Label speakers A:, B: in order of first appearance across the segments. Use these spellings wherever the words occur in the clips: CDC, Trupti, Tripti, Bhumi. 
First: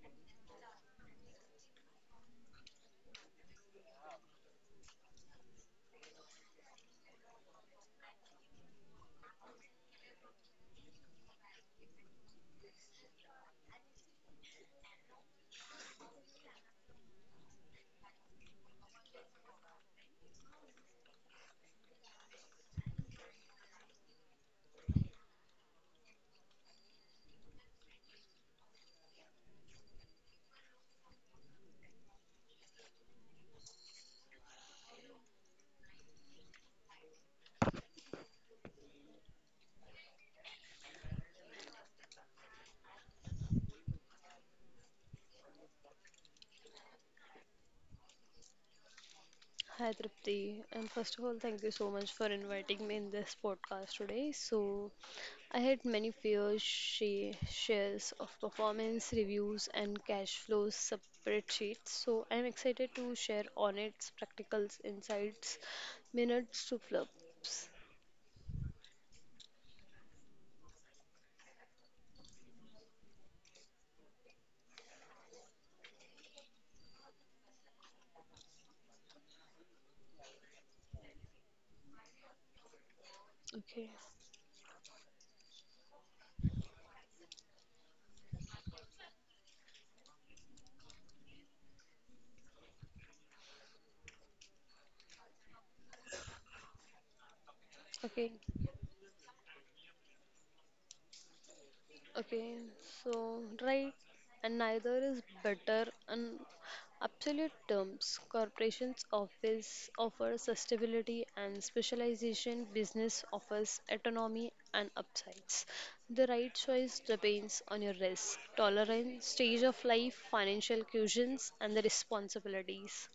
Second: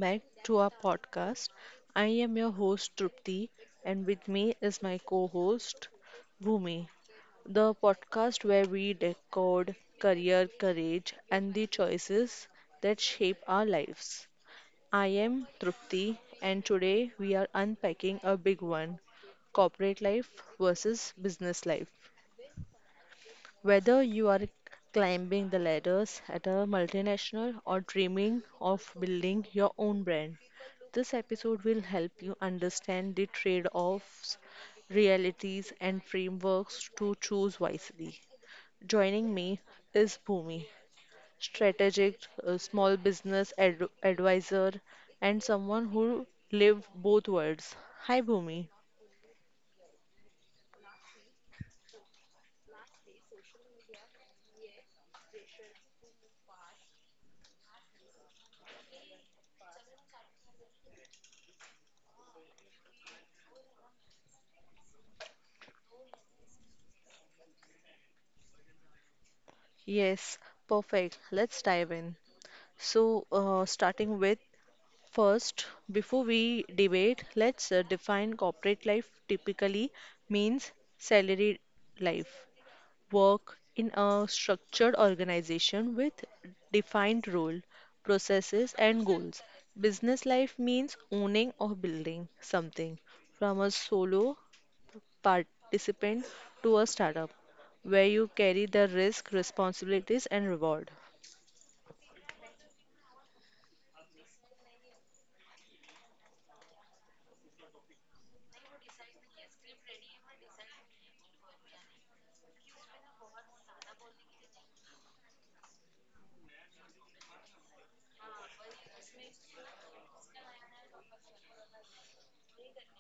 A: back to our podcast. I am your host Trupti and with me is my co-host Bhumi. The podcast where we decode career courage and the choices that shape our lives. I am Trupti and today we are unpacking a big one, corporate life versus business life. Whether you are climbing the ladders at a multinational or dreaming of building your own brand, this episode will help you understand the trade offs, realities, and frameworks to choose wisely. Joining me is Bhumi, strategic small business advisor and someone who lived both worlds. Hi Bhumi.
B: Hi Tripti, and first of all, thank you so much for inviting me in this podcast today. So, I had many fears, she shares of performance reviews and cash flows spreadsheets. So, I'm excited to share honest practicals, insights, minutes to flubs.
A: Yes, perfect. Let's dive in. So, starting with first, before we debate, let's define corporate life. Typically means salaried life, work
B: Okay,
A: in a structured organization with defined role, processes, and goals. Business life means owning or building something from a solo participant to a startup where
B: okay.
A: you carry the risk, responsibilities, and reward.
B: Okay, so right, and neither is better. In absolute terms, corporations office offer sustainability and specialization. Business offers autonomy and upsides. The right choice depends on your risk, tolerance, stage of life, financial cushions, and the responsibilities.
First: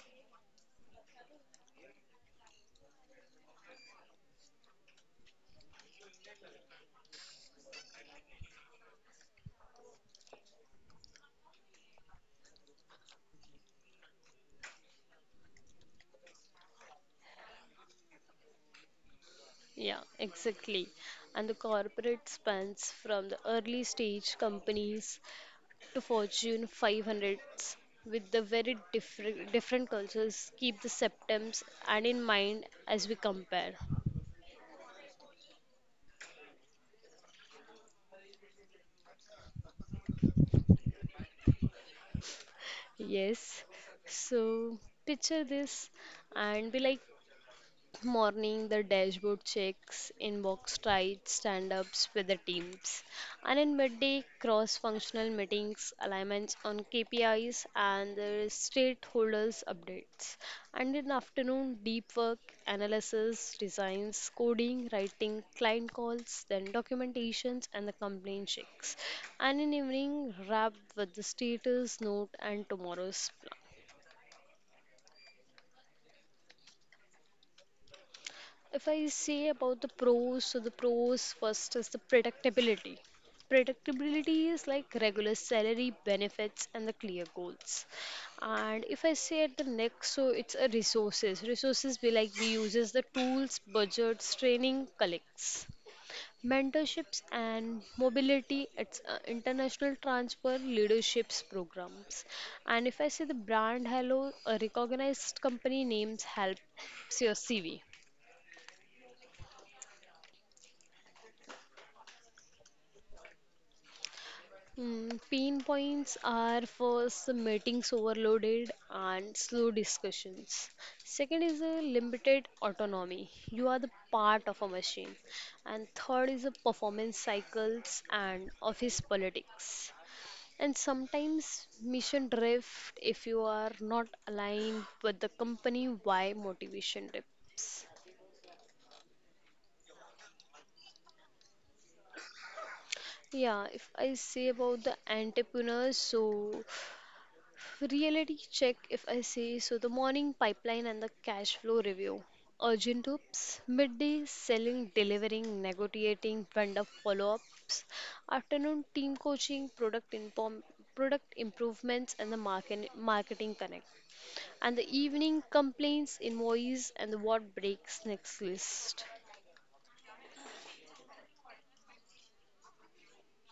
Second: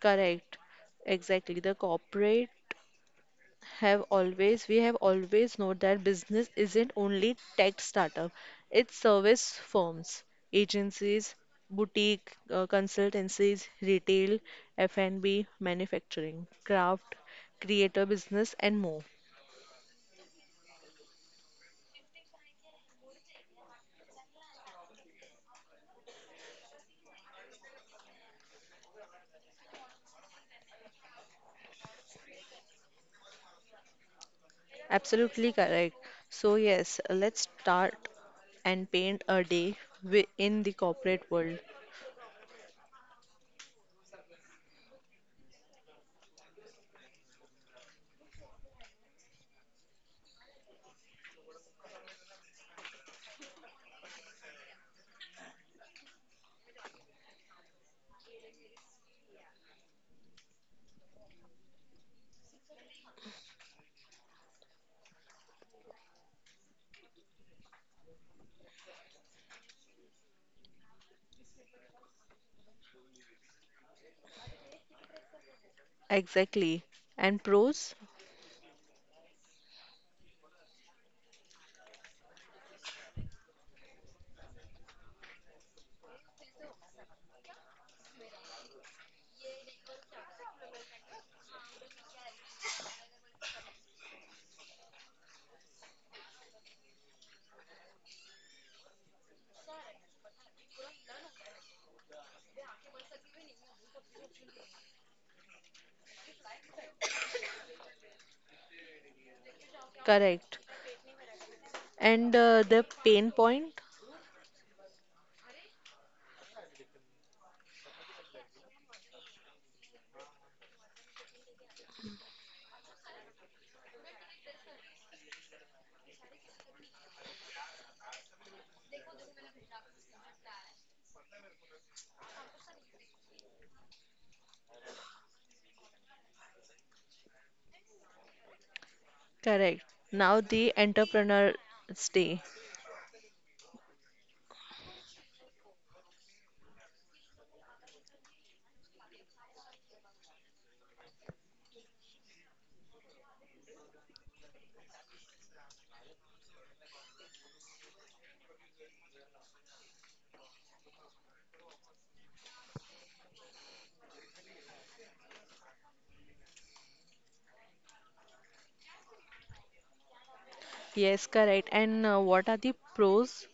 A: Correct. Exactly. The corporate have always we have always known that business isn't only tech startup, it's service firms, agencies, boutique consultancies, retail, f&b, manufacturing, craft, creator business, and more.
B: Yeah, exactly. And the corporate spans from the early stage companies to Fortune 500s with the very different cultures. Keep the septums and in mind as we compare.
A: Absolutely correct. So yes, let's start and paint a day in the corporate world.
B: Yes. So picture this and be like morning, the dashboard checks, inbox tight stand ups with the teams, and in midday, cross functional meetings, alignments on KPIs, and the stakeholders updates. And in afternoon, deep work, analysis, designs, coding, writing, client calls, then documentations, and the complaint checks. And in evening, wrap with the status note and tomorrow's plan.
A: Exactly. And pros,
B: If I say about the pros, so the pros first is the predictability. Predictability is like regular salary, benefits, and the clear goals. And if I say at the next, so it's a resources. Resources be like we uses the tools, budgets, training, collects. Mentorships and mobility, it's international transfer leaderships programs. And if I say the brand hello, a recognized company names helps your CV.
A: correct. And the pain point?
B: Pain points are first the meetings overloaded and slow discussions. Second is a limited autonomy. You are the part of a machine. And third is the performance cycles and office politics. And sometimes mission drift if you are not aligned with the company why motivation dips.
A: Correct. Now the entrepreneur's day.
B: Yeah, if I say about the entrepreneurs, so reality check, if I say so, the morning pipeline and the cash flow review. Urgent ups, midday selling, delivering, negotiating, vendor follow ups, afternoon team coaching, product improvements, and the marketing connect. And the evening complaints, invoice, and the what breaks next list.
A: Yes, correct. And what are the pros?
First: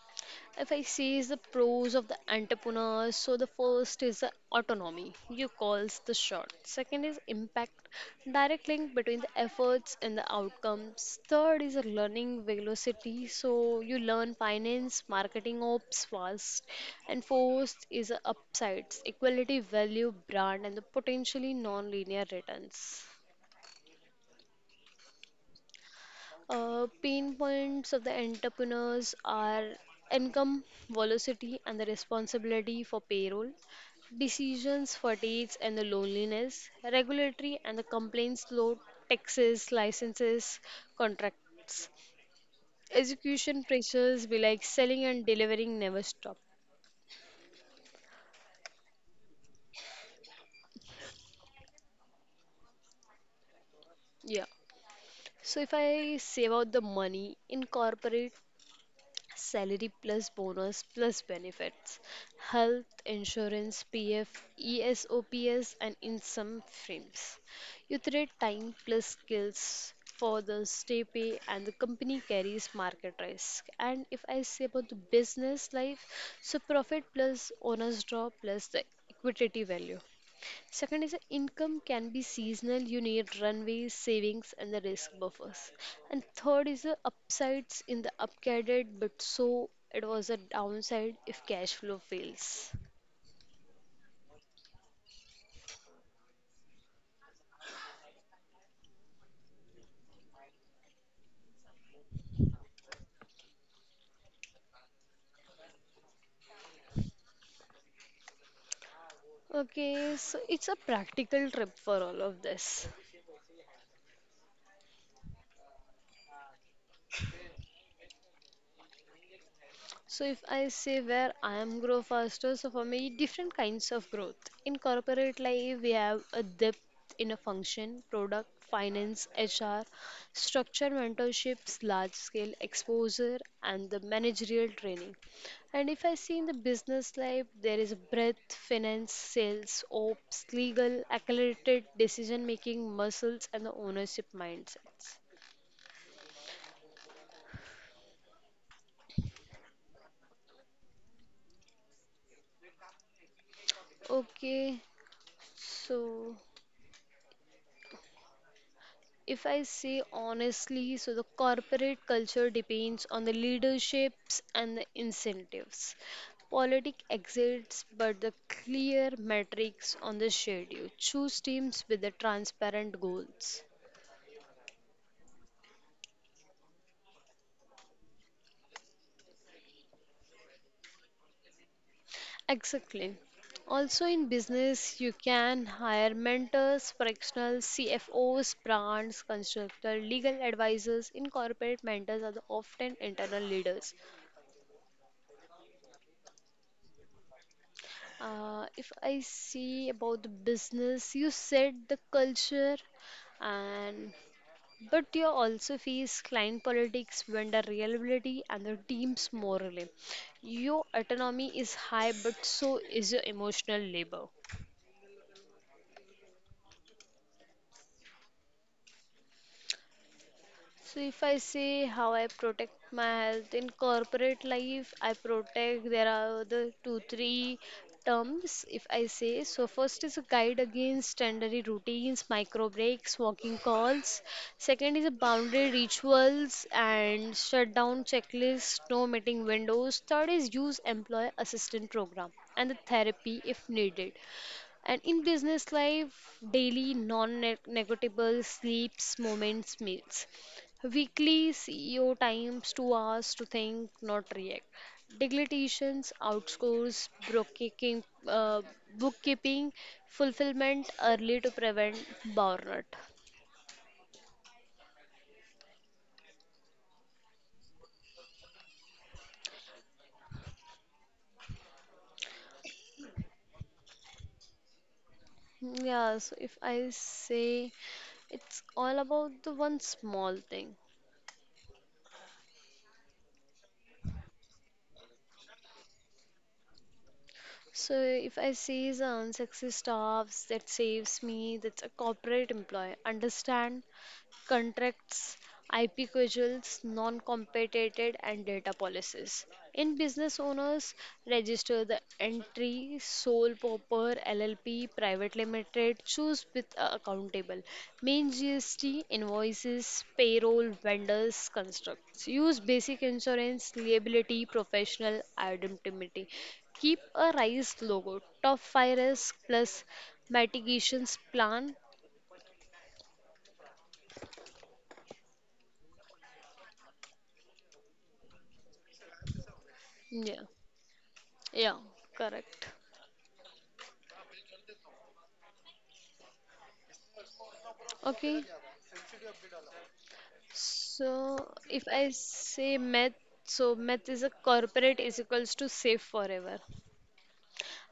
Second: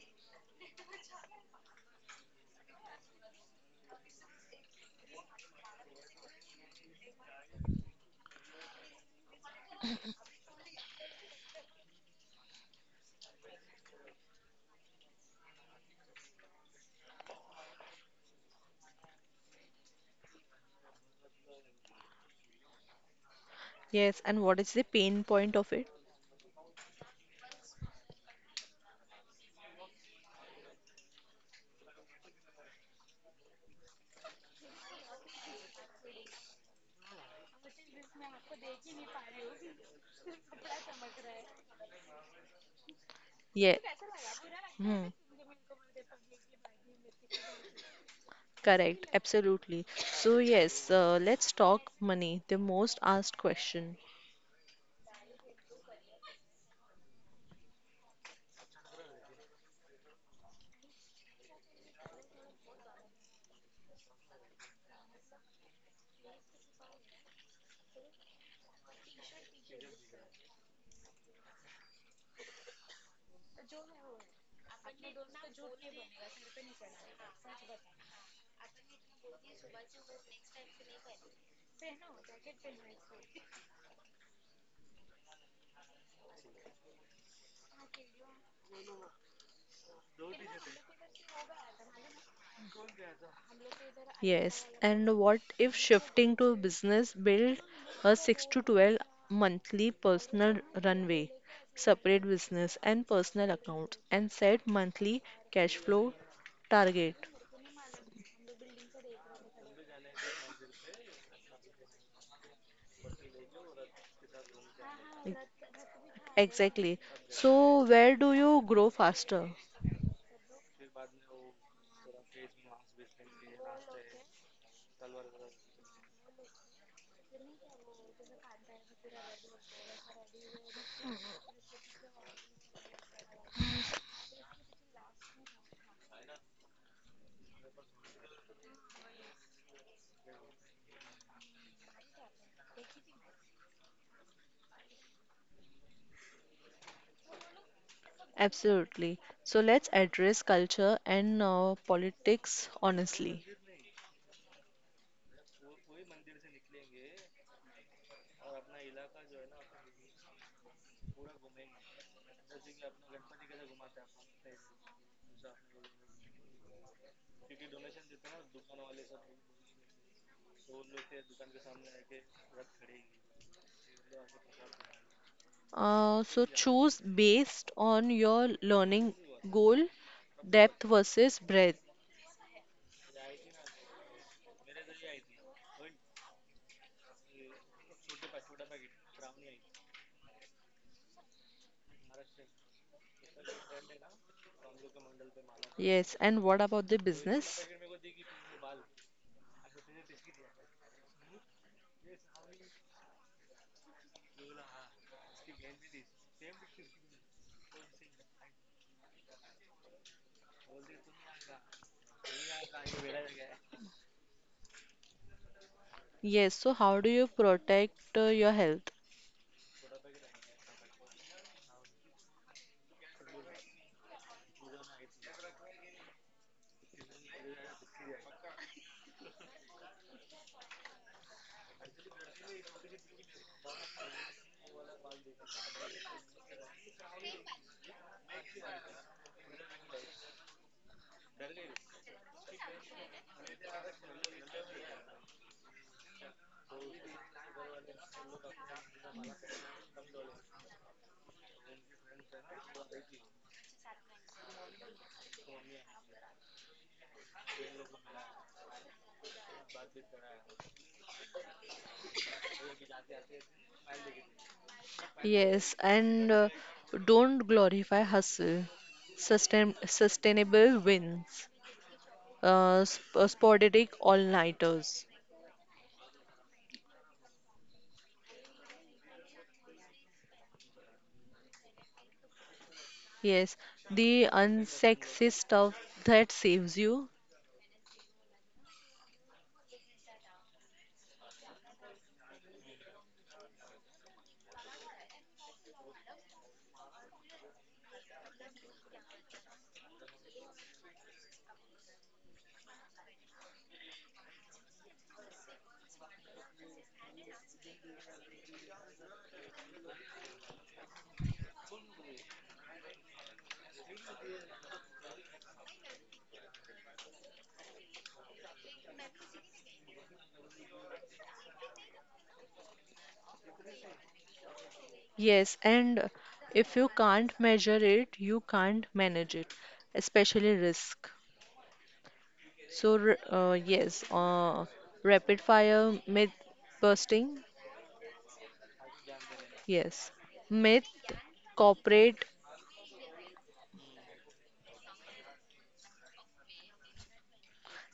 B: If I see is the pros of the entrepreneurs, so the first is the autonomy. You calls the shot. Second is impact, direct link between the efforts and the outcomes. Third is a learning velocity. So you learn finance, marketing ops fast. And fourth is a upsides, equality, value, brand, and the potentially non-linear returns.
A: Yes, and what is the pain point of it?
B: Pain points of the entrepreneurs are income velocity and the responsibility for payroll, decisions, fatigues, and the loneliness, regulatory and the complaints load, taxes, licenses, contracts, execution
A: Yes.
B: pressures be like
A: Hmm.
B: selling and delivering never stop.
A: Correct. Absolutely. So yes, let's talk money, the most asked question.
B: Yeah. So if I save out the money in corporate salary plus bonus plus benefits, health insurance, PF, ESOPS, and in some firms. You trade time plus skills for the stay pay, and the company carries market risk. And if I say about the business life, so profit plus owners draw plus the equity value. Second is income can be seasonal. You need runways, savings, and the risk buffers. And third is the upsides in the upgraded, but so it was a downside if cash flow fails.
A: Yes. And what if shifting to business, build a 6 to 12 monthly personal runway, separate business and personal accounts, and set monthly cash flow target?
B: Okay, so it's a practical trip for all of this.
A: Exactly. So, where do you grow faster?
B: So if I say where I am grow faster, so for me different kinds of growth. In corporate life, we have a depth in a function, product, finance, HR, structure, mentorships, large scale exposure, and the managerial training. And if I see in the business life, there is breadth, finance, sales, ops, legal, accelerated decision making, muscles, and the ownership mindsets.
A: Absolutely. So, let's address culture and politics honestly.
B: Okay, so. If I say honestly, so the corporate culture depends on the leaderships and the incentives. Politics exists, but the clear metrics on the schedule. Choose teams with the transparent goals.
A: So, choose based on your learning goal, depth versus breadth.
B: Exactly. Also, in business, you can hire mentors, fractional CFOs, brands, constructor, legal advisors. In corporate, mentors are the often internal leaders.
A: Yes. And what about the business?
B: If I see about the business, you said the culture and but you also face client politics, vendor reliability, and the team's morale. Your autonomy is high, but so is your emotional labor.
A: Yes. So, how do you protect your health?
B: So if I say how I protect my health in corporate life, I protect there are the two three terms if I say. So first is a guide against standard routines, micro breaks, walking calls. Second is a boundary rituals and shutdown checklist, no meeting windows. Third is use employee assistant program and the therapy if needed. And in business life, daily non negotiable sleeps, moments, meals. Weekly CEO times, 2 hours to think, not react. Deglitations, outscores, bookkeeping, fulfillment early to prevent burnout.
A: Yes. And don't glorify hustle, sustainable wins. Sporadic all-nighters.
B: Yeah, so if I say it's all about the one small thing.
A: Yes, the unsexy stuff that saves you.
B: So if I see the unsexy staffs that saves me, that's a corporate employee. Understand? Contracts, IP credentials, non-competed and data policies. In business owners, register the entry sole proper LLP private limited choose with accountable main GST invoices payroll vendors constructs use basic insurance liability professional indemnity keep a rise logo top 5 risk plus mitigations plan.
A: Yes, and if you can't measure it, you can't manage it,
B: Yeah,
A: especially risk.
B: yeah, correct.
A: So, rapid fire myth busting.
B: Okay,
A: Yes, myth
B: so if I
A: corporate.
B: say math, so math is a corporate is equals to safe forever.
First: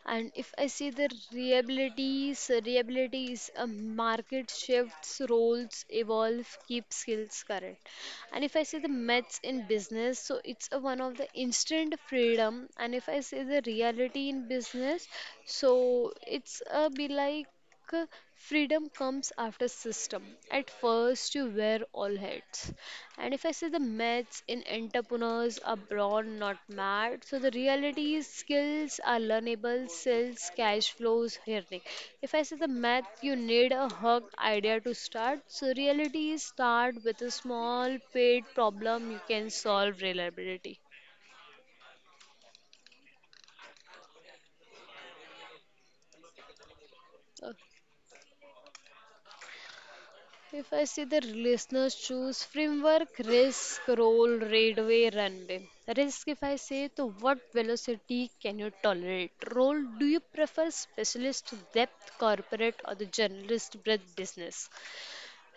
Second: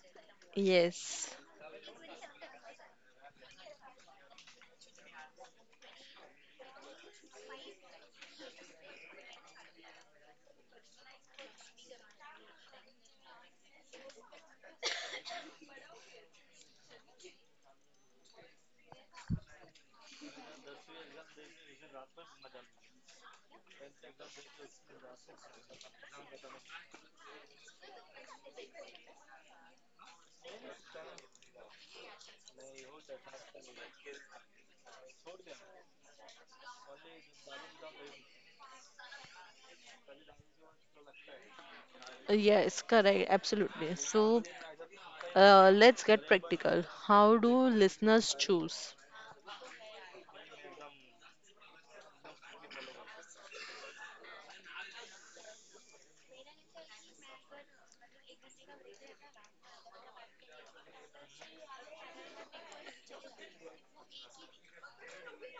B: And if I see the
A: Yes.
B: reliabilities, reliability is a market shifts, roles evolve, keep skills current. And if I see the myths in business, so it's a one of the instant freedom. And if I see the reality in business, so it's a be like uh, freedom comes after system. At first, you wear all hats. And if I say the myths in entrepreneurs are broad, not mad. So the reality is skills are learnable, sales, cash flows, earning. If I say the math, you need a hug idea to start. So reality is start with a small paid problem you can solve reliability.
A: Yes, Correct, absolutely. So, let's get practical. How do listeners choose?
B: If I see the listeners choose framework, risk, roll, radway, runway. Risk, if I say, to what velocity can you tolerate? Roll, do you prefer specialist depth, corporate, or the generalist breadth business?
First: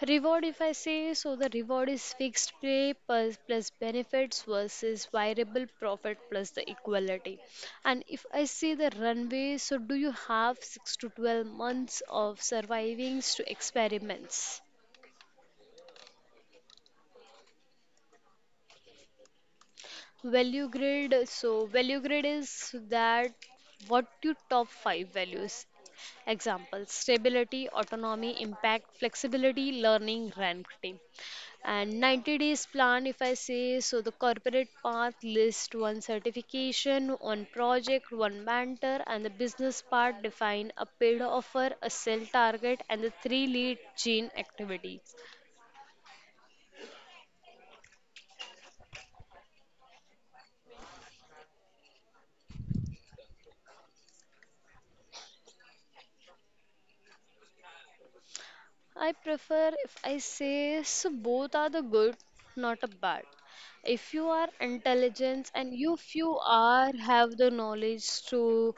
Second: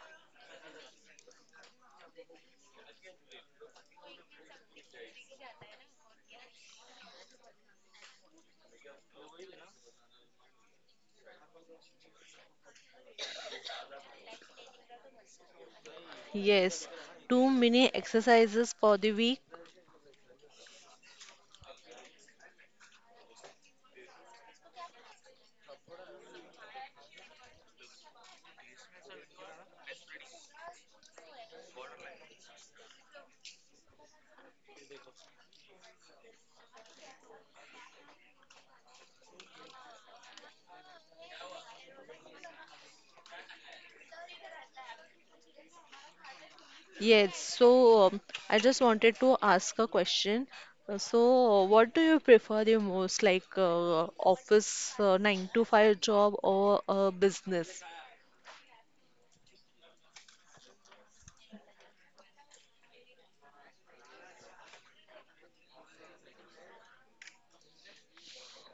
B: Reward, if I say, so the reward is fixed pay plus benefits versus variable profit plus the equality. And if I see the runway, so do you have 6 to 12 months of surviving to experiments?
A: Yes, too many exercises for the week.
B: Value grid. So, value grid is that what your top five values. Example stability, autonomy, impact, flexibility, learning, ranking. And 90 days plan, if I say so, the corporate path list one certification, one project, one mentor, and the business part define a paid offer, a sell target, and the three lead chain activity.
A: Yes, so um, I just wanted to ask a question. So, what do you prefer the most, like office 9 to 5 job or a business?
B: I prefer if I say so both are the good, not a bad. If you are intelligent and you if you are have the knowledge to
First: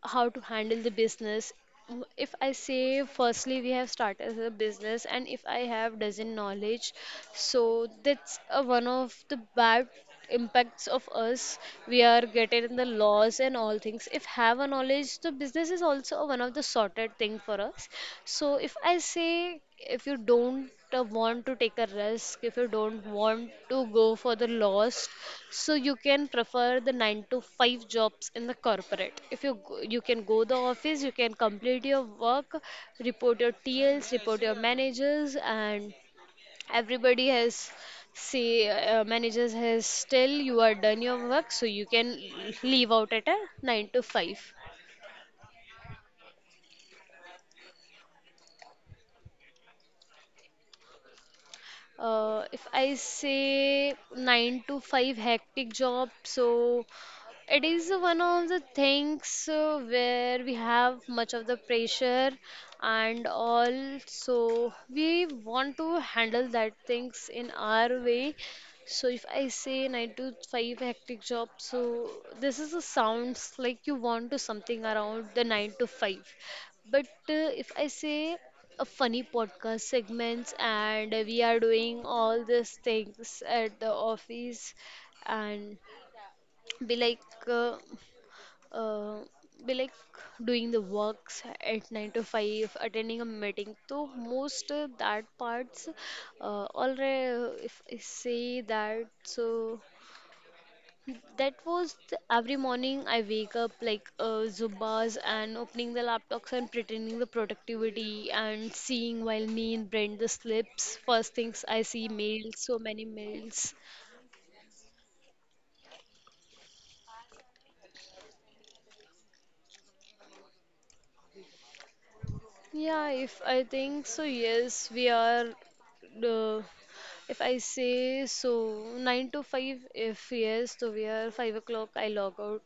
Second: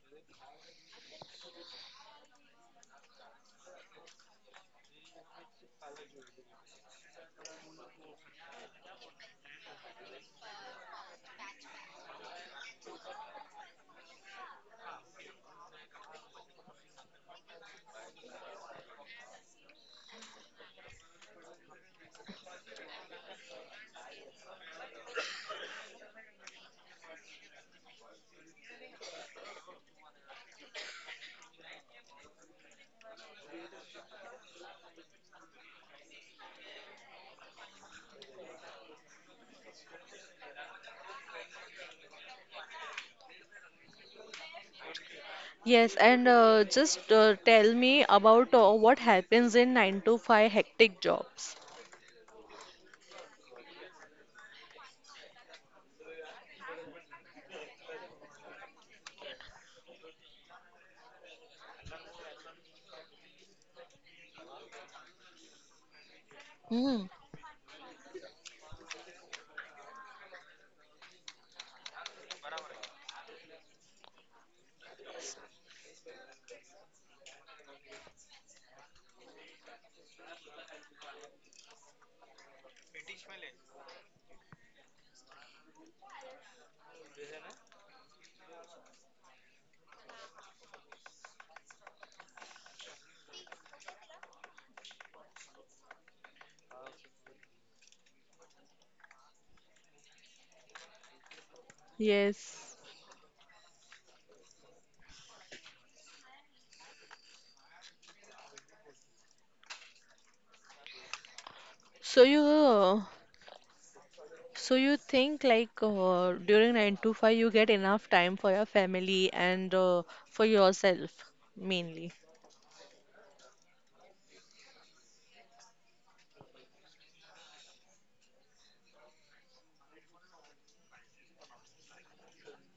B: how to handle the business, if I say firstly we have started a business and if I have doesn't knowledge, so that's a one of the bad impacts of us we are getting in the laws and all things if have a knowledge the business is also one of the sorted thing for us. So if I say if you don't want to take a risk if you don't want to go for the lost, so you can prefer the 9 to 5 jobs in the corporate. If you can go the office you can complete your work, report your tls report your managers, and everybody has say managers has tell you are done your work, so you can leave out at a 9 to 5.
A: Yes, and just tell me about what happens in 9 to 5 hectic jobs.
B: If I say 9 to 5 hectic job, so it is one of the things where we have much of the pressure, and also we want to handle that
A: Hmm.
B: things in our way. So if I say 9 to 5 hectic job, so this is a sounds like you want to something around the 9 to 5. But if I say a funny podcast segments and we are doing all these things at the office and be like. Uh, uh, be like doing the works at 9 to 5 attending a meeting so most that parts already if I say that, so that was the, every
A: Yes.
B: morning I wake up like zubas and opening the laptops and pretending the productivity and seeing while me and brent the slips first things I see
A: So you
B: mails so
A: uh,
B: many mails.
A: So you think like during 9 to 5 you get enough time for your family and for yourself mainly.
B: Yeah, if I think so, yes we are uh, if I say so, 9 to 5, if yes, so we are 5 o'clock, I log out.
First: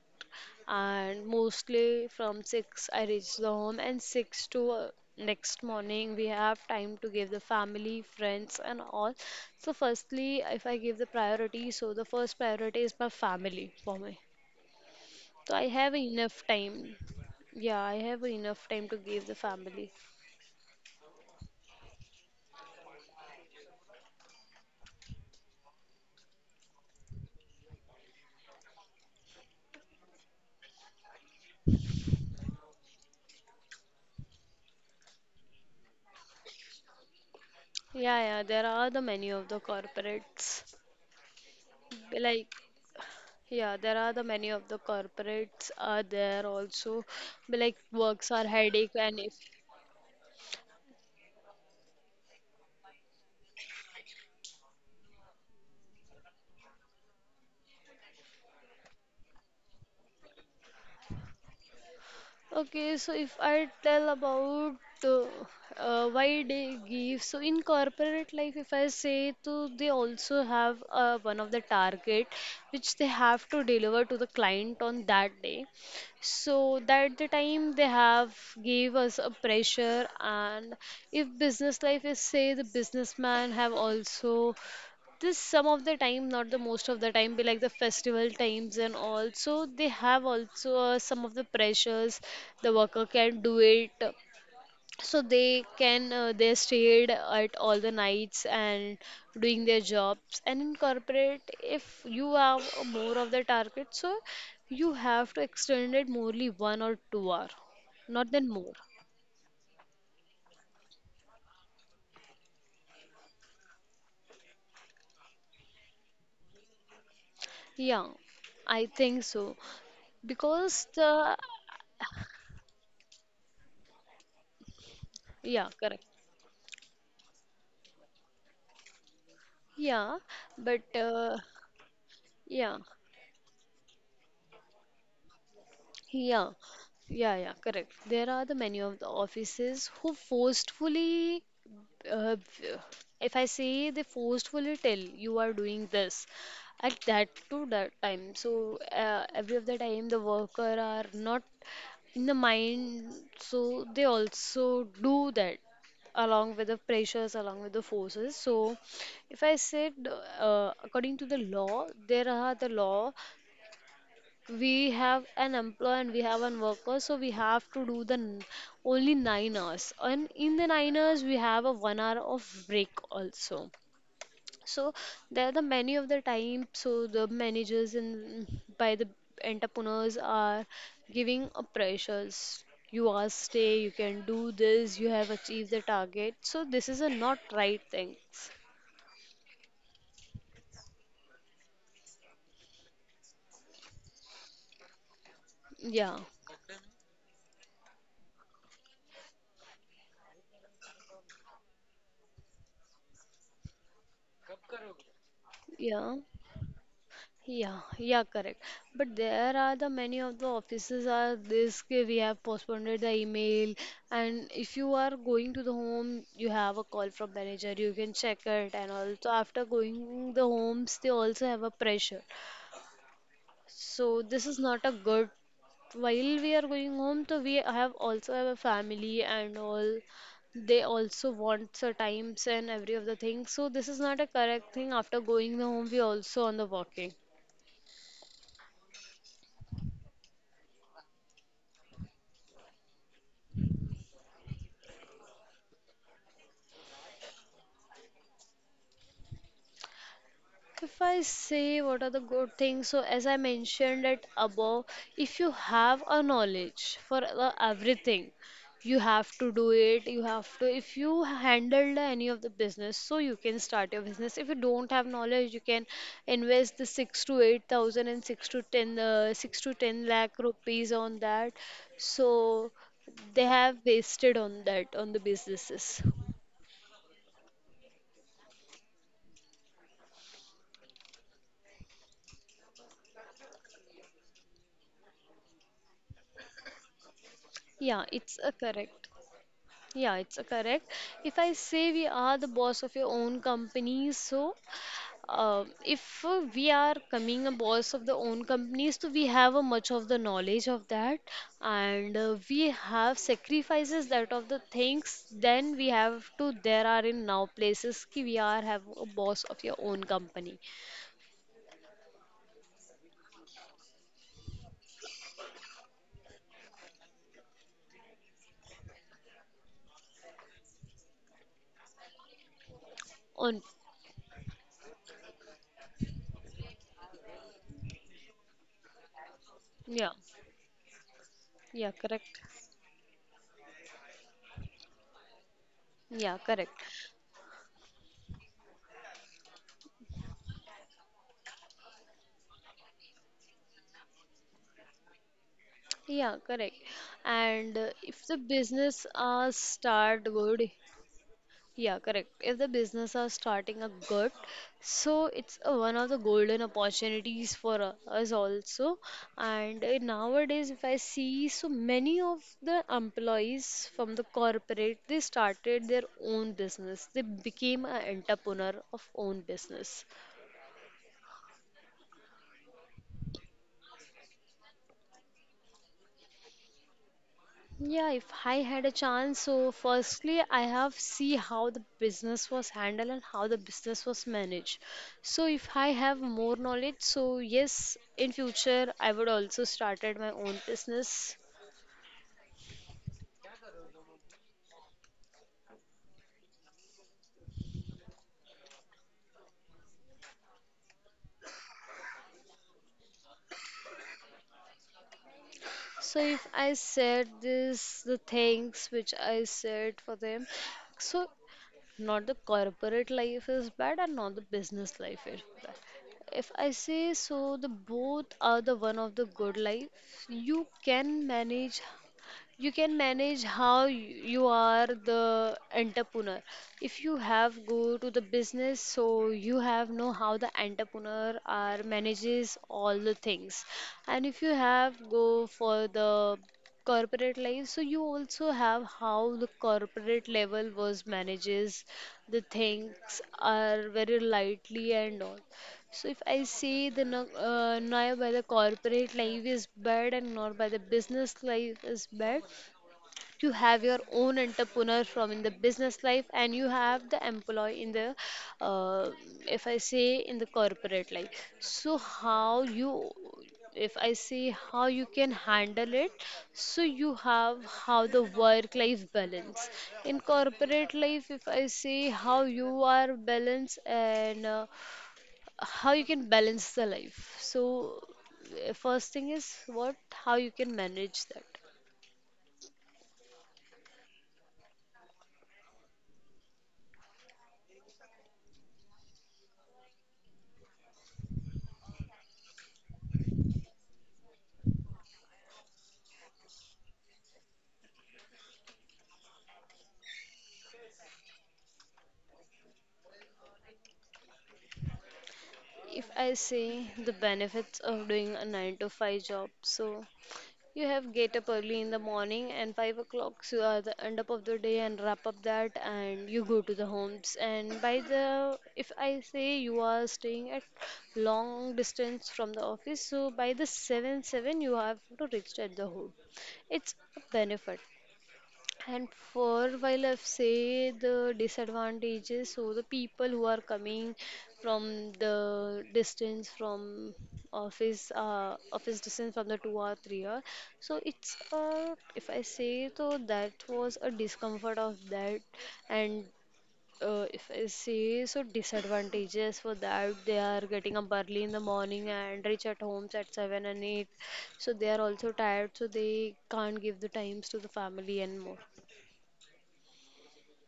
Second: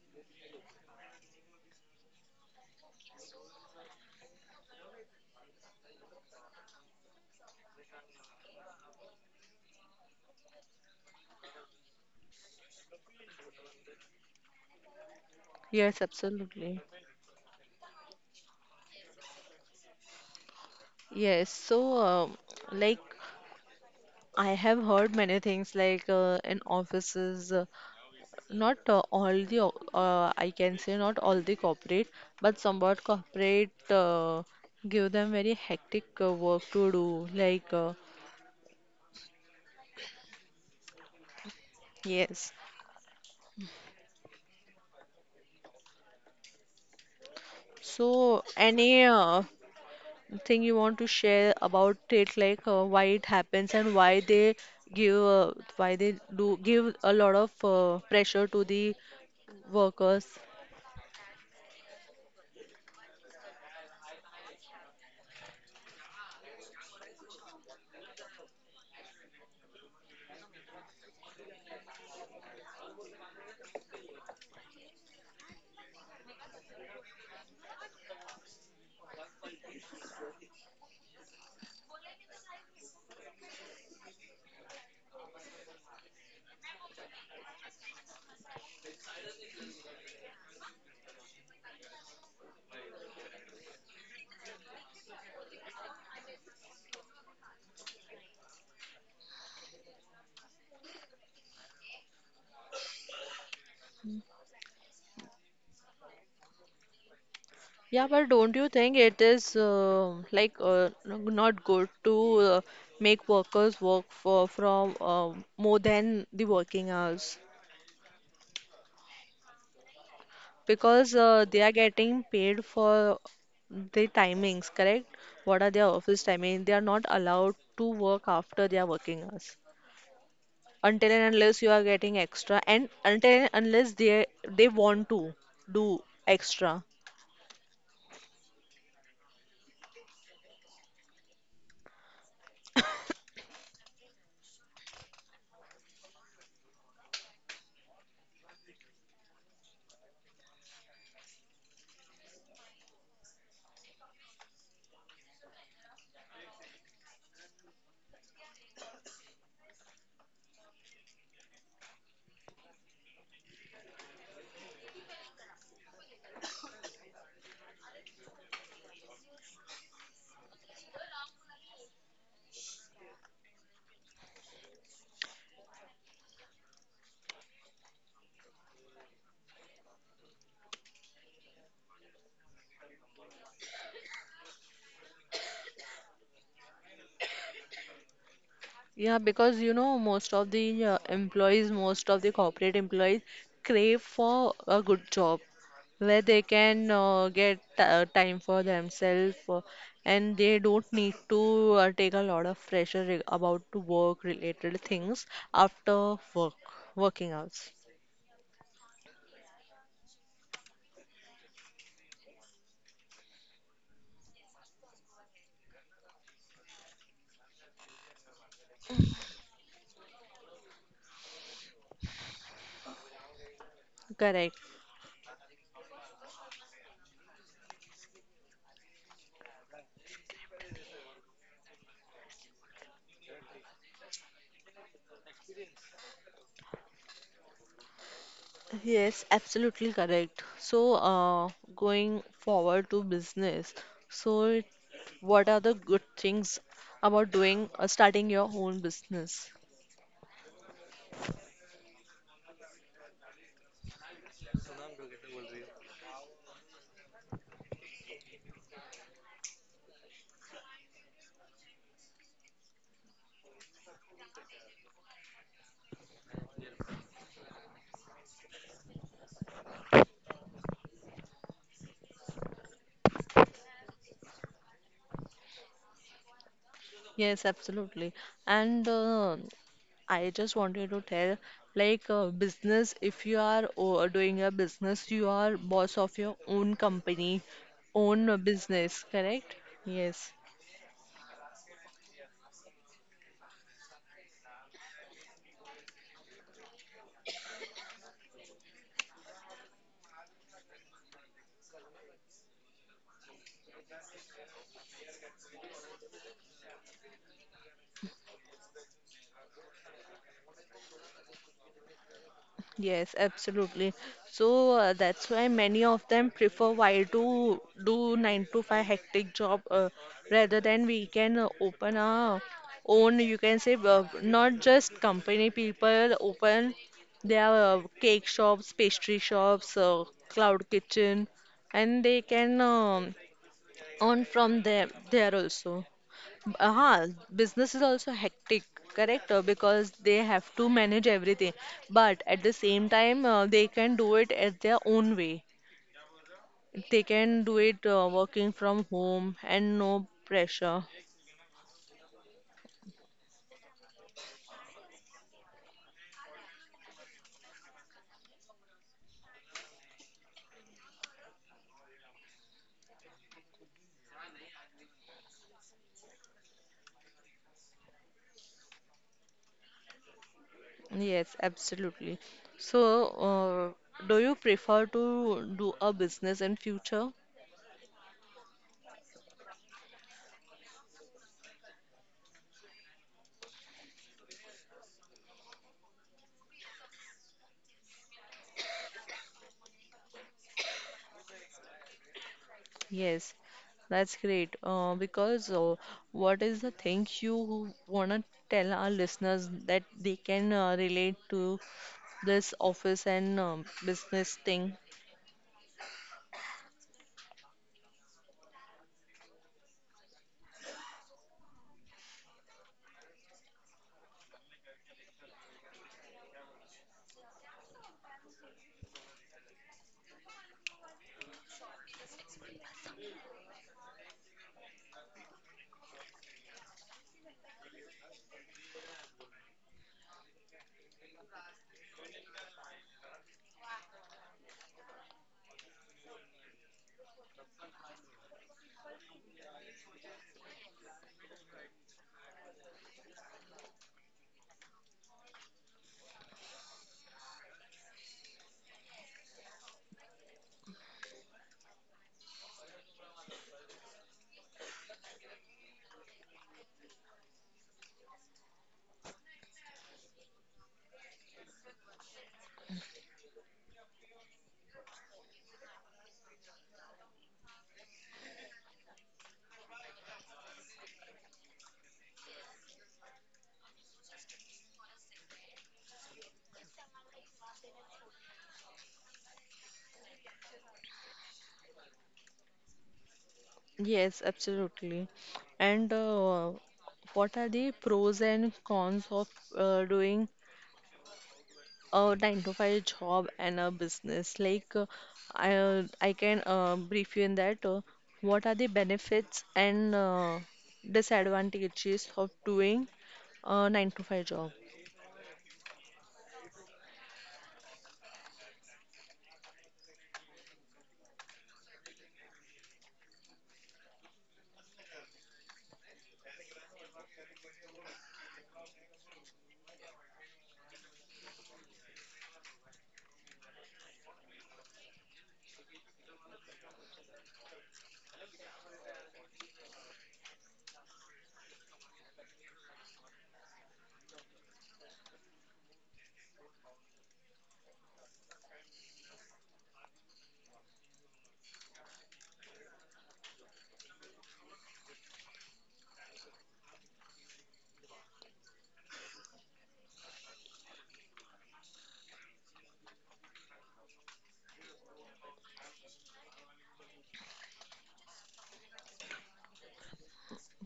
B: And mostly from 6, I reach the home. And 6 to next morning, we have time to give the family, friends, and all. So, firstly, if I give the priority, so the first priority is my family for me. So, I have
A: Yes,
B: enough
A: absolutely.
B: time. Yeah, I have enough time to give the family.
A: Yes, so um, like, I have heard many things like in offices, not all the o- I can say not all the corporate, but somewhat corporate give them very hectic work to do.
B: Yeah, yeah, there are the many of the corporates. Like,
A: Yes,
B: yeah, there are the many of the corporates are there also, but like works are
A: so
B: headache
A: any
B: and if
A: thing you want to share about it, like why it happens and why they give, uh, why they do give a lot of pressure to the workers?
B: okay, so if I tell about uh, why they give so in corporate life, if I say to they also have one of the target which they have to deliver to the client on that day. So that the time they have gave us a pressure. And if business life is say the businessman have also this some of the time, not the most of the time, be like the festival times and all. So they have also some of the pressures the worker can do it, so they can they stayed at all the nights and doing their jobs. And in corporate if you have more of the target, so you have to extend it morely 1 or 2 hour,
A: Yeah,
B: not
A: but
B: then
A: don't
B: more.
A: you think it is not good to make workers work for from more than the working hours,
B: Yeah, I think so, because
A: because
B: the
A: they are getting paid for the timings, correct? What
B: yeah
A: are their
B: correct.
A: office timing? They are not allowed to work after their working hours.
B: Yeah, but
A: Until and unless you are getting extra,
B: yeah,
A: and until and unless they they want to do
B: yeah,
A: extra.
B: yeah, yeah, correct. There are the many of the offices who forcefully, uh, if I say they forcefully tell you are doing this at that to that time. So every of the time the worker are not in the mind, so they also do that along with the pressures, along with the forces. So, if I said according to the law, there are the law we have an employee and we have an worker, so we have to do only 9 hours and in the 9 hours we have a 1 hour of break also. So there are the many of the time so the managers and by the entrepreneurs are giving a pressures, you are stay you can do this you have achieved the target, so this is a not right thing.
A: Yeah, because you know, most of the employees, most of the corporate employees crave for a good job
B: Yeah,
A: where they can get time for themselves, and they don't need to take a lot of pressure about to work related things after
B: yeah.
A: work working hours.
B: Yeah, yeah, correct. But there are the many of the offices are this ki we have postponed the email, and if you are going to the home, you have a call from manager, you can check it, and also after going the homes, they also have a pressure. So this is
A: Correct.
B: not a good. While we are going home, so we have also have a family and all. They also want the times and every of the things. So this is not a correct thing. After going the home, we also on the walking.
A: Yes, absolutely correct. So, going forward to business, so what are the good things about doing starting your own business?
B: If I say what are the good things, so as I mentioned it above, if you have a knowledge for the everything, you have to do it. You have to, if you handled any of the business, so you can start your business. If you don't have knowledge, you can invest the six to eight thousand and six to ten, 6 to 10 lakh rupees on that. So they have wasted on that on the businesses.
A: Yes, absolutely. And I just wanted to tell, like, business, if you are doing a business, you are boss of your own company,
B: Yeah,
A: own
B: it's a correct.
A: business, correct?
B: Yeah,
A: Yes.
B: it's a correct. If I say we are the boss of your own company, so if we are coming a boss of the own companies, so we have a much of the knowledge of that, and we have sacrifices that of the things. Then we have to. There are in now places ki we are have a boss of your own company.
A: Yes, absolutely. So that's why many of them prefer while to do 9 to 5 hectic job rather than we can open our own, you
B: On
A: can say, not just company, people open their cake shops, pastry shops,
B: yeah,
A: cloud kitchen,
B: yeah,
A: and they
B: correct.
A: can earn from them there also.
B: Yeah, correct.
A: Huh, business is also hectic, correct? Because they have to manage everything. But at the same time, they can do it at their own way.
B: Yeah, correct.
A: They can do
B: And
A: it
B: if the
A: working from
B: business
A: home and no
B: start good,
A: pressure.
B: Yeah, correct. If the business are starting a good, so it's a, one of the golden opportunities for us also. And nowadays, if I see, so many of the employees from the corporate, they started their own business. They became an entrepreneur of own business.
A: Yes, absolutely. So, do you prefer to do a business in future?
B: Yeah, if I had a chance, so firstly, I have see how the business was handled and how the business was managed. So if I have more knowledge, so yes, in future I would also started my own business.
A: Yes, that's great. Because what is the thing you wanna tell our listeners that they can relate to this office and business thing.
B: So if I said this, the things which I said for them, so not the corporate life is bad and not the business life is bad. If I say so, the both are the one of the good life. You can manage you can manage how you are the entrepreneur. If you have go to the business so you have know how the entrepreneur are manages all the things, and if you have go for the corporate life so you also have how the corporate level was manages the things are very lightly and all. So if I say the no, now by the corporate life is bad and not by the business life is bad, you have your own entrepreneur from in the business life and you have the employee in the uh, if I say in the corporate life. So how you if I say how you can handle it, so you have how the work life balance in corporate life. If I say how you are balanced and how you can balance the life. So, first thing is what how you can manage that.
A: Yes, absolutely. And what are the pros and cons of doing a 9 to 5 job and a business? I can brief you in that. What are the benefits and disadvantages of doing a 9 to 5 job?
B: If I say the benefits of doing a 9 to 5 job, so you have get up early in the morning and 5 o'clock, so you are the end up of the day and wrap up that and you go to the homes. And by the, if I say you are staying at long distance from the office, so by the 7 7 you have to reach at the home. It's a benefit. And for while I've say the disadvantages, so the people who are coming from the distance from office, office distance from the 2 or 3 hour, so it's if I say so that was a discomfort of that, and if I say so disadvantages for that they are getting up early in the morning and reach at homes at 7 and 8, so they are also tired, so they can't give the times to the family and more.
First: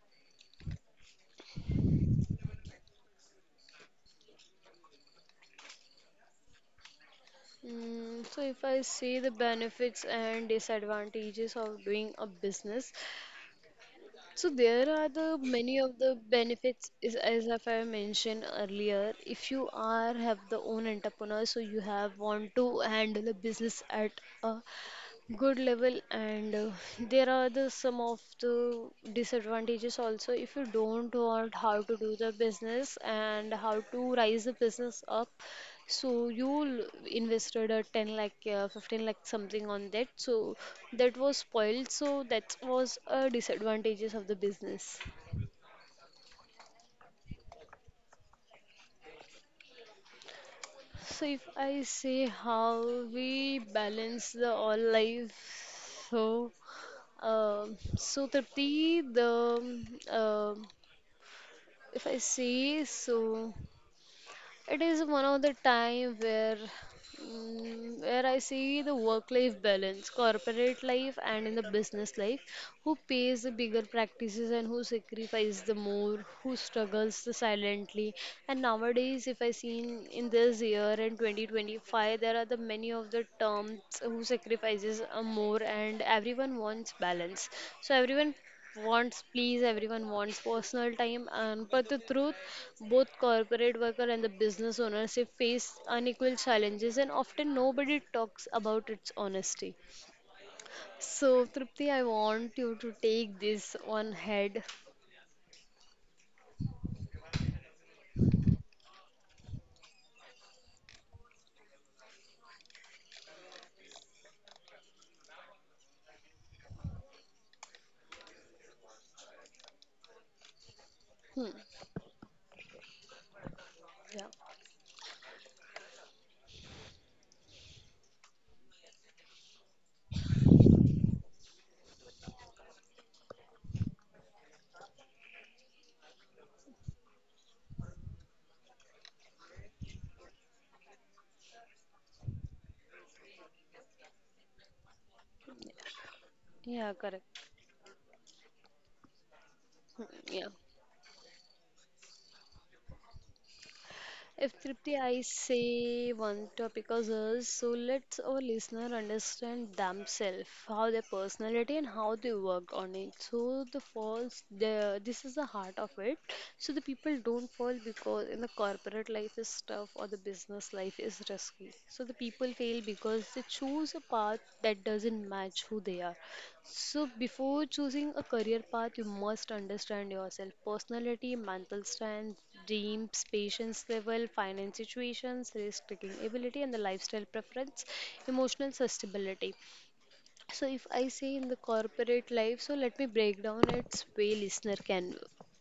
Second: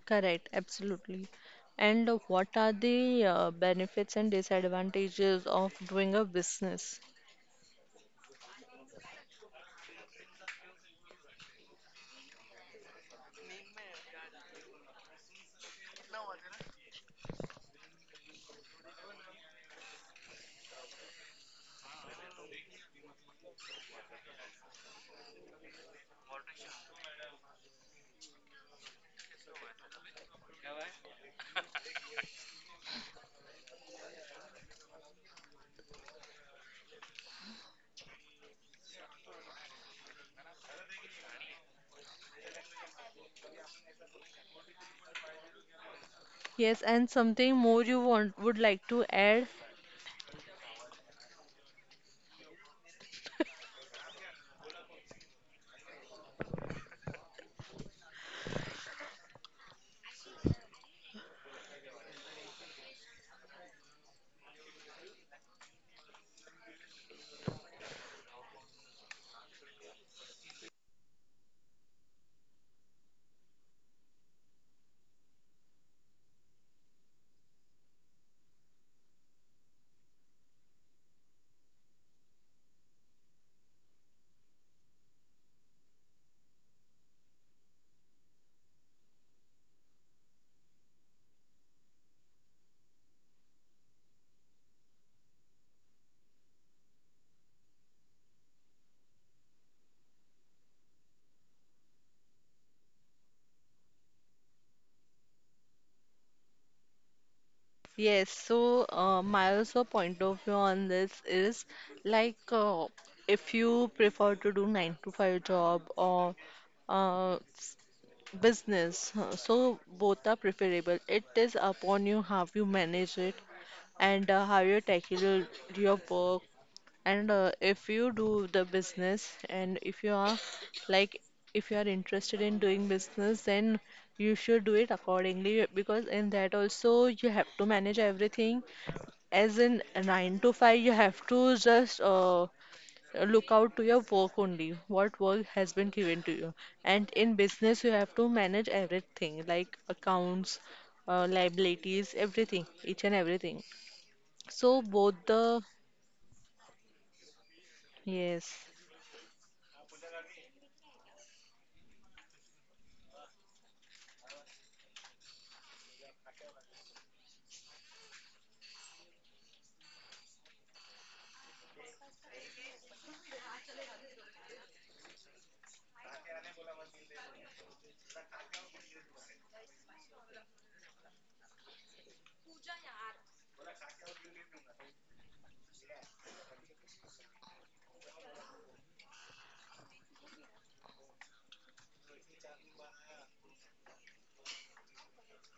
A: Correct, absolutely. And what are the benefits and disadvantages of doing a business?
B: Mm, so if I see the benefits and disadvantages of doing a business, so there are the many of the benefits is as if I mentioned earlier. If you are have the own entrepreneur, so you have want to handle a business at a good level and there are the some of the disadvantages also if you don't want how to do the business and how to rise the business up, so you invested a 10 lakh 15 lakh something on that, so that was spoiled, so that was a disadvantages of the business.
A: Yes, and something more you want would like to add?
B: So if I say how we balance the all life, so Tripti, the um, if I see, so it is one of the time where where I see the work-life balance, corporate life and in the business life, who pays the bigger practices and who sacrifices the more, who struggles the silently. And nowadays, if I seen in this year in 2025, there are the many of the terms who sacrifices a more and everyone wants balance. So everyone wants please everyone wants personal time and but the truth both corporate worker and the business owners they face unequal challenges and often nobody talks about its honesty. So Tripti, I want you to take this on head.
A: Yes, my also point of view on this is like, if you prefer to do 9 to 5 job or uh, s- business, so both are preferable. It
B: Hmm,
A: is upon you how you manage it
B: yeah.
A: and how you tackle your work. And if you do the business, and if you are like, if you are interested in doing business, then you should do it accordingly, because in that also you have to manage everything. As in nine to five, you have to just look out to your work only, what work has been given to you.
B: Yeah,
A: And
B: correct.
A: in business, you have to manage everything, like
B: Hmm, yeah.
A: accounts, liabilities, everything, each and everything.
B: If
A: So
B: Tripti,
A: both
B: I
A: the
B: say one topic of hers, so let's our
A: yes,
B: listener understand themselves, how their personality and how they work on it. So the falls, the this is the heart of it. So the people don't fall because in the corporate life is tough or the business life is risky. So the people fail because they choose a path that doesn't match who they are. So, before choosing a career path, you must understand yourself personality, mental strength, dreams, patience level, finance situations, risk taking ability, and the lifestyle preference, emotional sustainability. So if I say in the corporate life, so let me break down its way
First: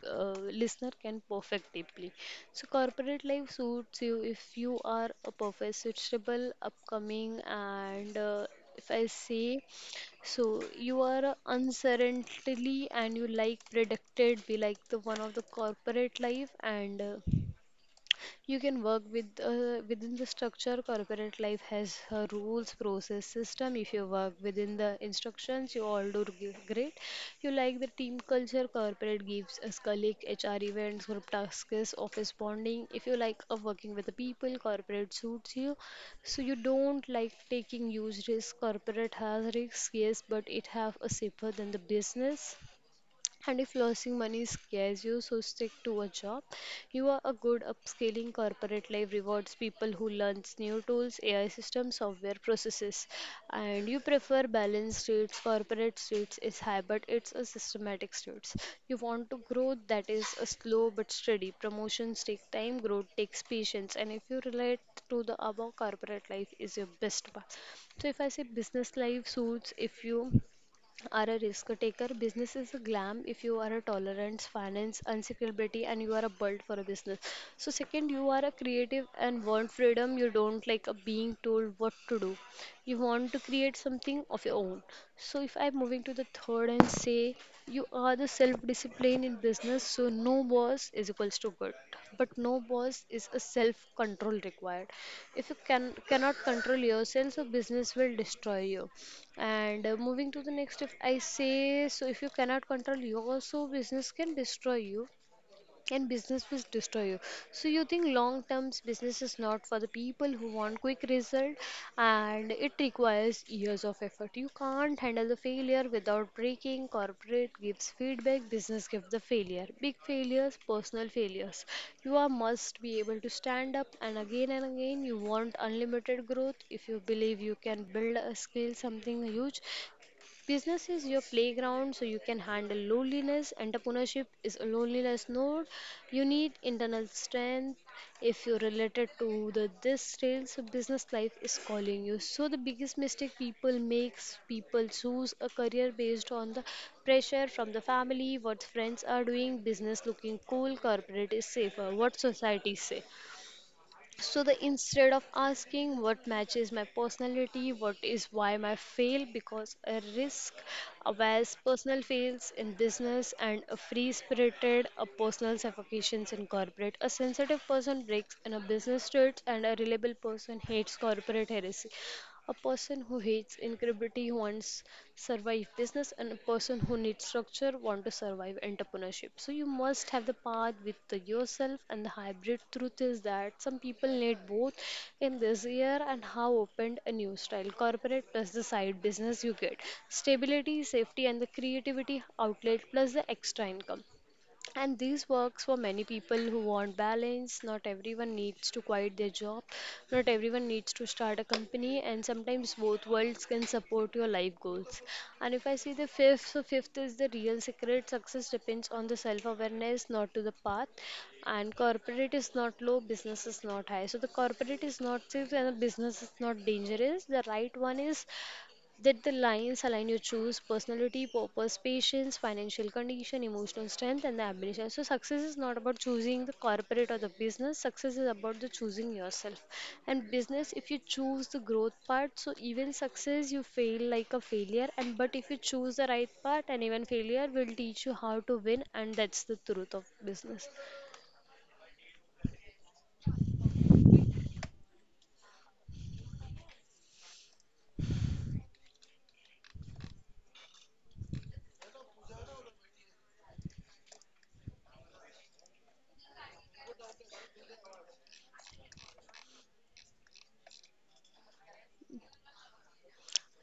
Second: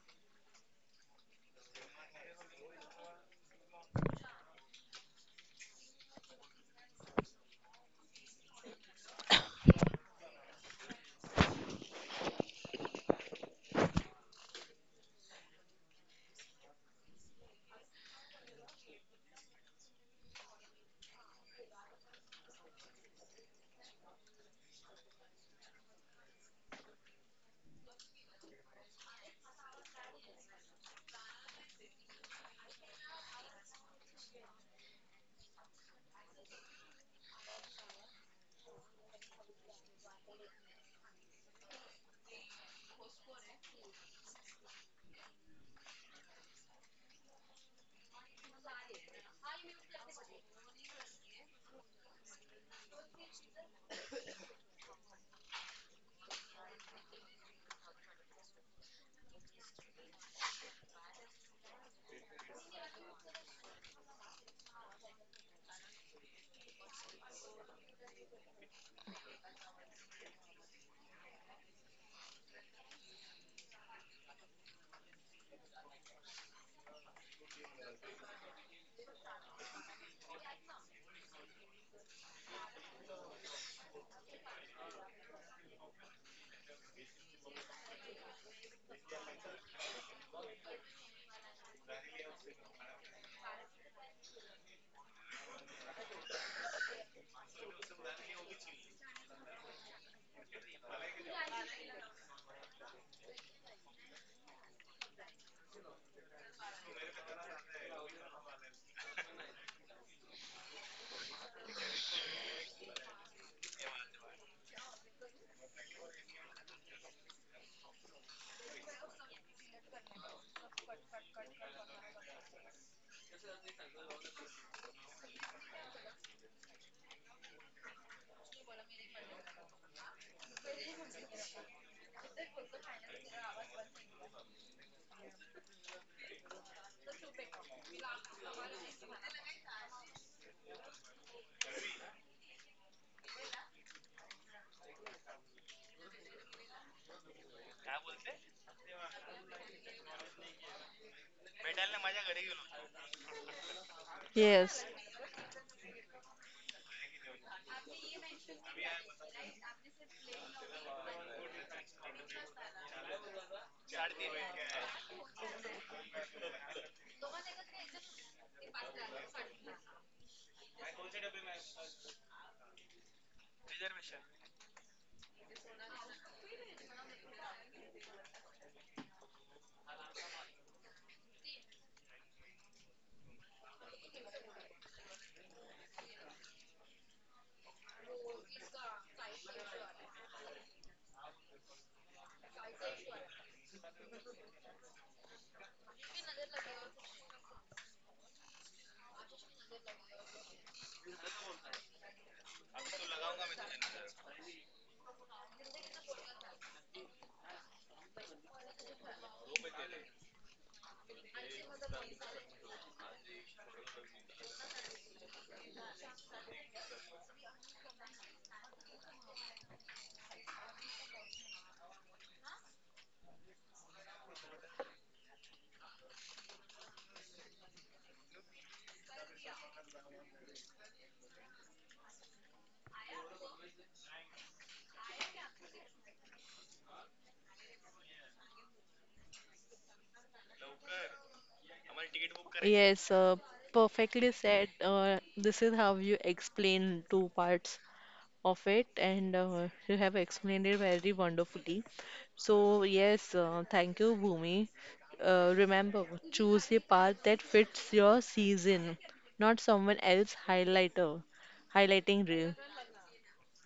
B: uh, listener can perfect deeply. So corporate life suits you if you are a professional, upcoming, and if I say so, you are uncertainly and you like predicted be like the one of the corporate life and. You can work with within the structure. Corporate life has rules, process, system. If you work within the instructions, you all do great. You like the team culture. Corporate gives us colleague, HR events, group tasks, office bonding. If you like working with the people, corporate suits you. So you don't like taking huge risk. Corporate has risks, yes, but it have a safer than the business. And if losing money scares you, so stick to a job. You are a good upscaling corporate life rewards people who learns new tools, AI systems, software processes. And you prefer balanced states, corporate states is high, but it's a systematic states. You want to grow that is a slow but steady. Promotions take time, growth takes patience. And if you relate to the above, corporate life is your best one. So if I say business life suits if you are a risk taker. Business is a glam if you are a tolerance, finance, unsecurity, and you are a built for a business. So, second, you are a creative and want freedom. You don't like a being told what to do. You want to create something of your own. So, if I'm moving to the third and say you are the self discipline in business, so no boss is equals to good, but no boss is a self control required. If you can cannot control yourself, so business will destroy you. And moving to the next, if I say, so if you cannot control your, so business can destroy you and business will destroy you. So you think long terms business is not for the people who want quick result and it requires years of effort. You can't handle the failure without breaking. Corporate gives feedback, business gives the failure. Big failures, personal failures. You are must be able to stand up and again you want unlimited growth. If you believe you can build a skill something huge, business is your playground, so you can handle loneliness. Entrepreneurship is a loneliness node. You need internal strength. If you're related to the this trail, so business life is calling you. So the biggest mistake people makes people choose a career based on the pressure from the family, what friends are doing, business looking cool, corporate is safer, what society say. So the
A: yes.
B: instead of asking what matches my personality, what is why my fail, because a risk averse personal fails in business and a free spirited, a personal suffocations in corporate. A sensitive person breaks in a business state and a reliable person hates corporate heresy. A person who hates incredibly wants survive business, and a person who needs structure want to survive entrepreneurship. So you must have the path with the yourself and the hybrid. Truth is that some people need both in this year and how opened a new style corporate plus the side business you get stability safety and the creativity outlet plus the extra income and this works for many people who want balance. Not everyone needs to quit their job. Not everyone needs to start a company. And sometimes both worlds can support your life goals. And if I see the fifth, so fifth is the real secret. Success depends on the self-awareness, not to the path. And corporate is not low, business is not high. So the corporate is not safe and the business is not dangerous. The right one is did the lines align you choose personality, purpose, patience, financial condition, emotional strength, and the ambition? So success is not about choosing the corporate or the business. Success is about the choosing yourself. And business, if you choose the growth part, so even success you fail like a failure. And but if you choose the right part, and even failure will teach you how to win, and that's the truth of business.
A: Yes, perfectly said. This is how you explain two parts of it, and you have explained it very wonderfully. So, yes, thank you, Bhumi. Remember, choose a path that fits your season, not someone else highlighting reel.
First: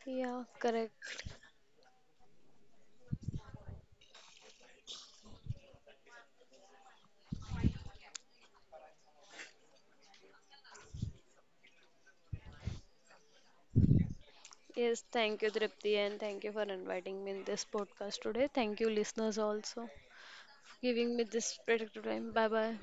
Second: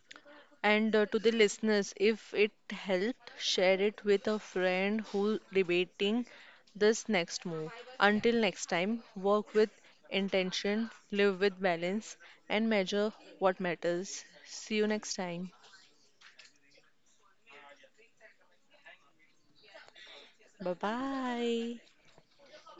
B: Yeah,
A: And
B: correct.
A: to the listeners, if it helped, share it with a friend who debating this next move. Until next time, work with intention, live with balance, and measure what matters. See you
B: Yes,
A: next
B: thank you,
A: time.
B: Tripti, and thank you for inviting me in this podcast today. Thank you, listeners, also.
A: Bye
B: Giving me this
A: bye.
B: predictable time. Bye bye.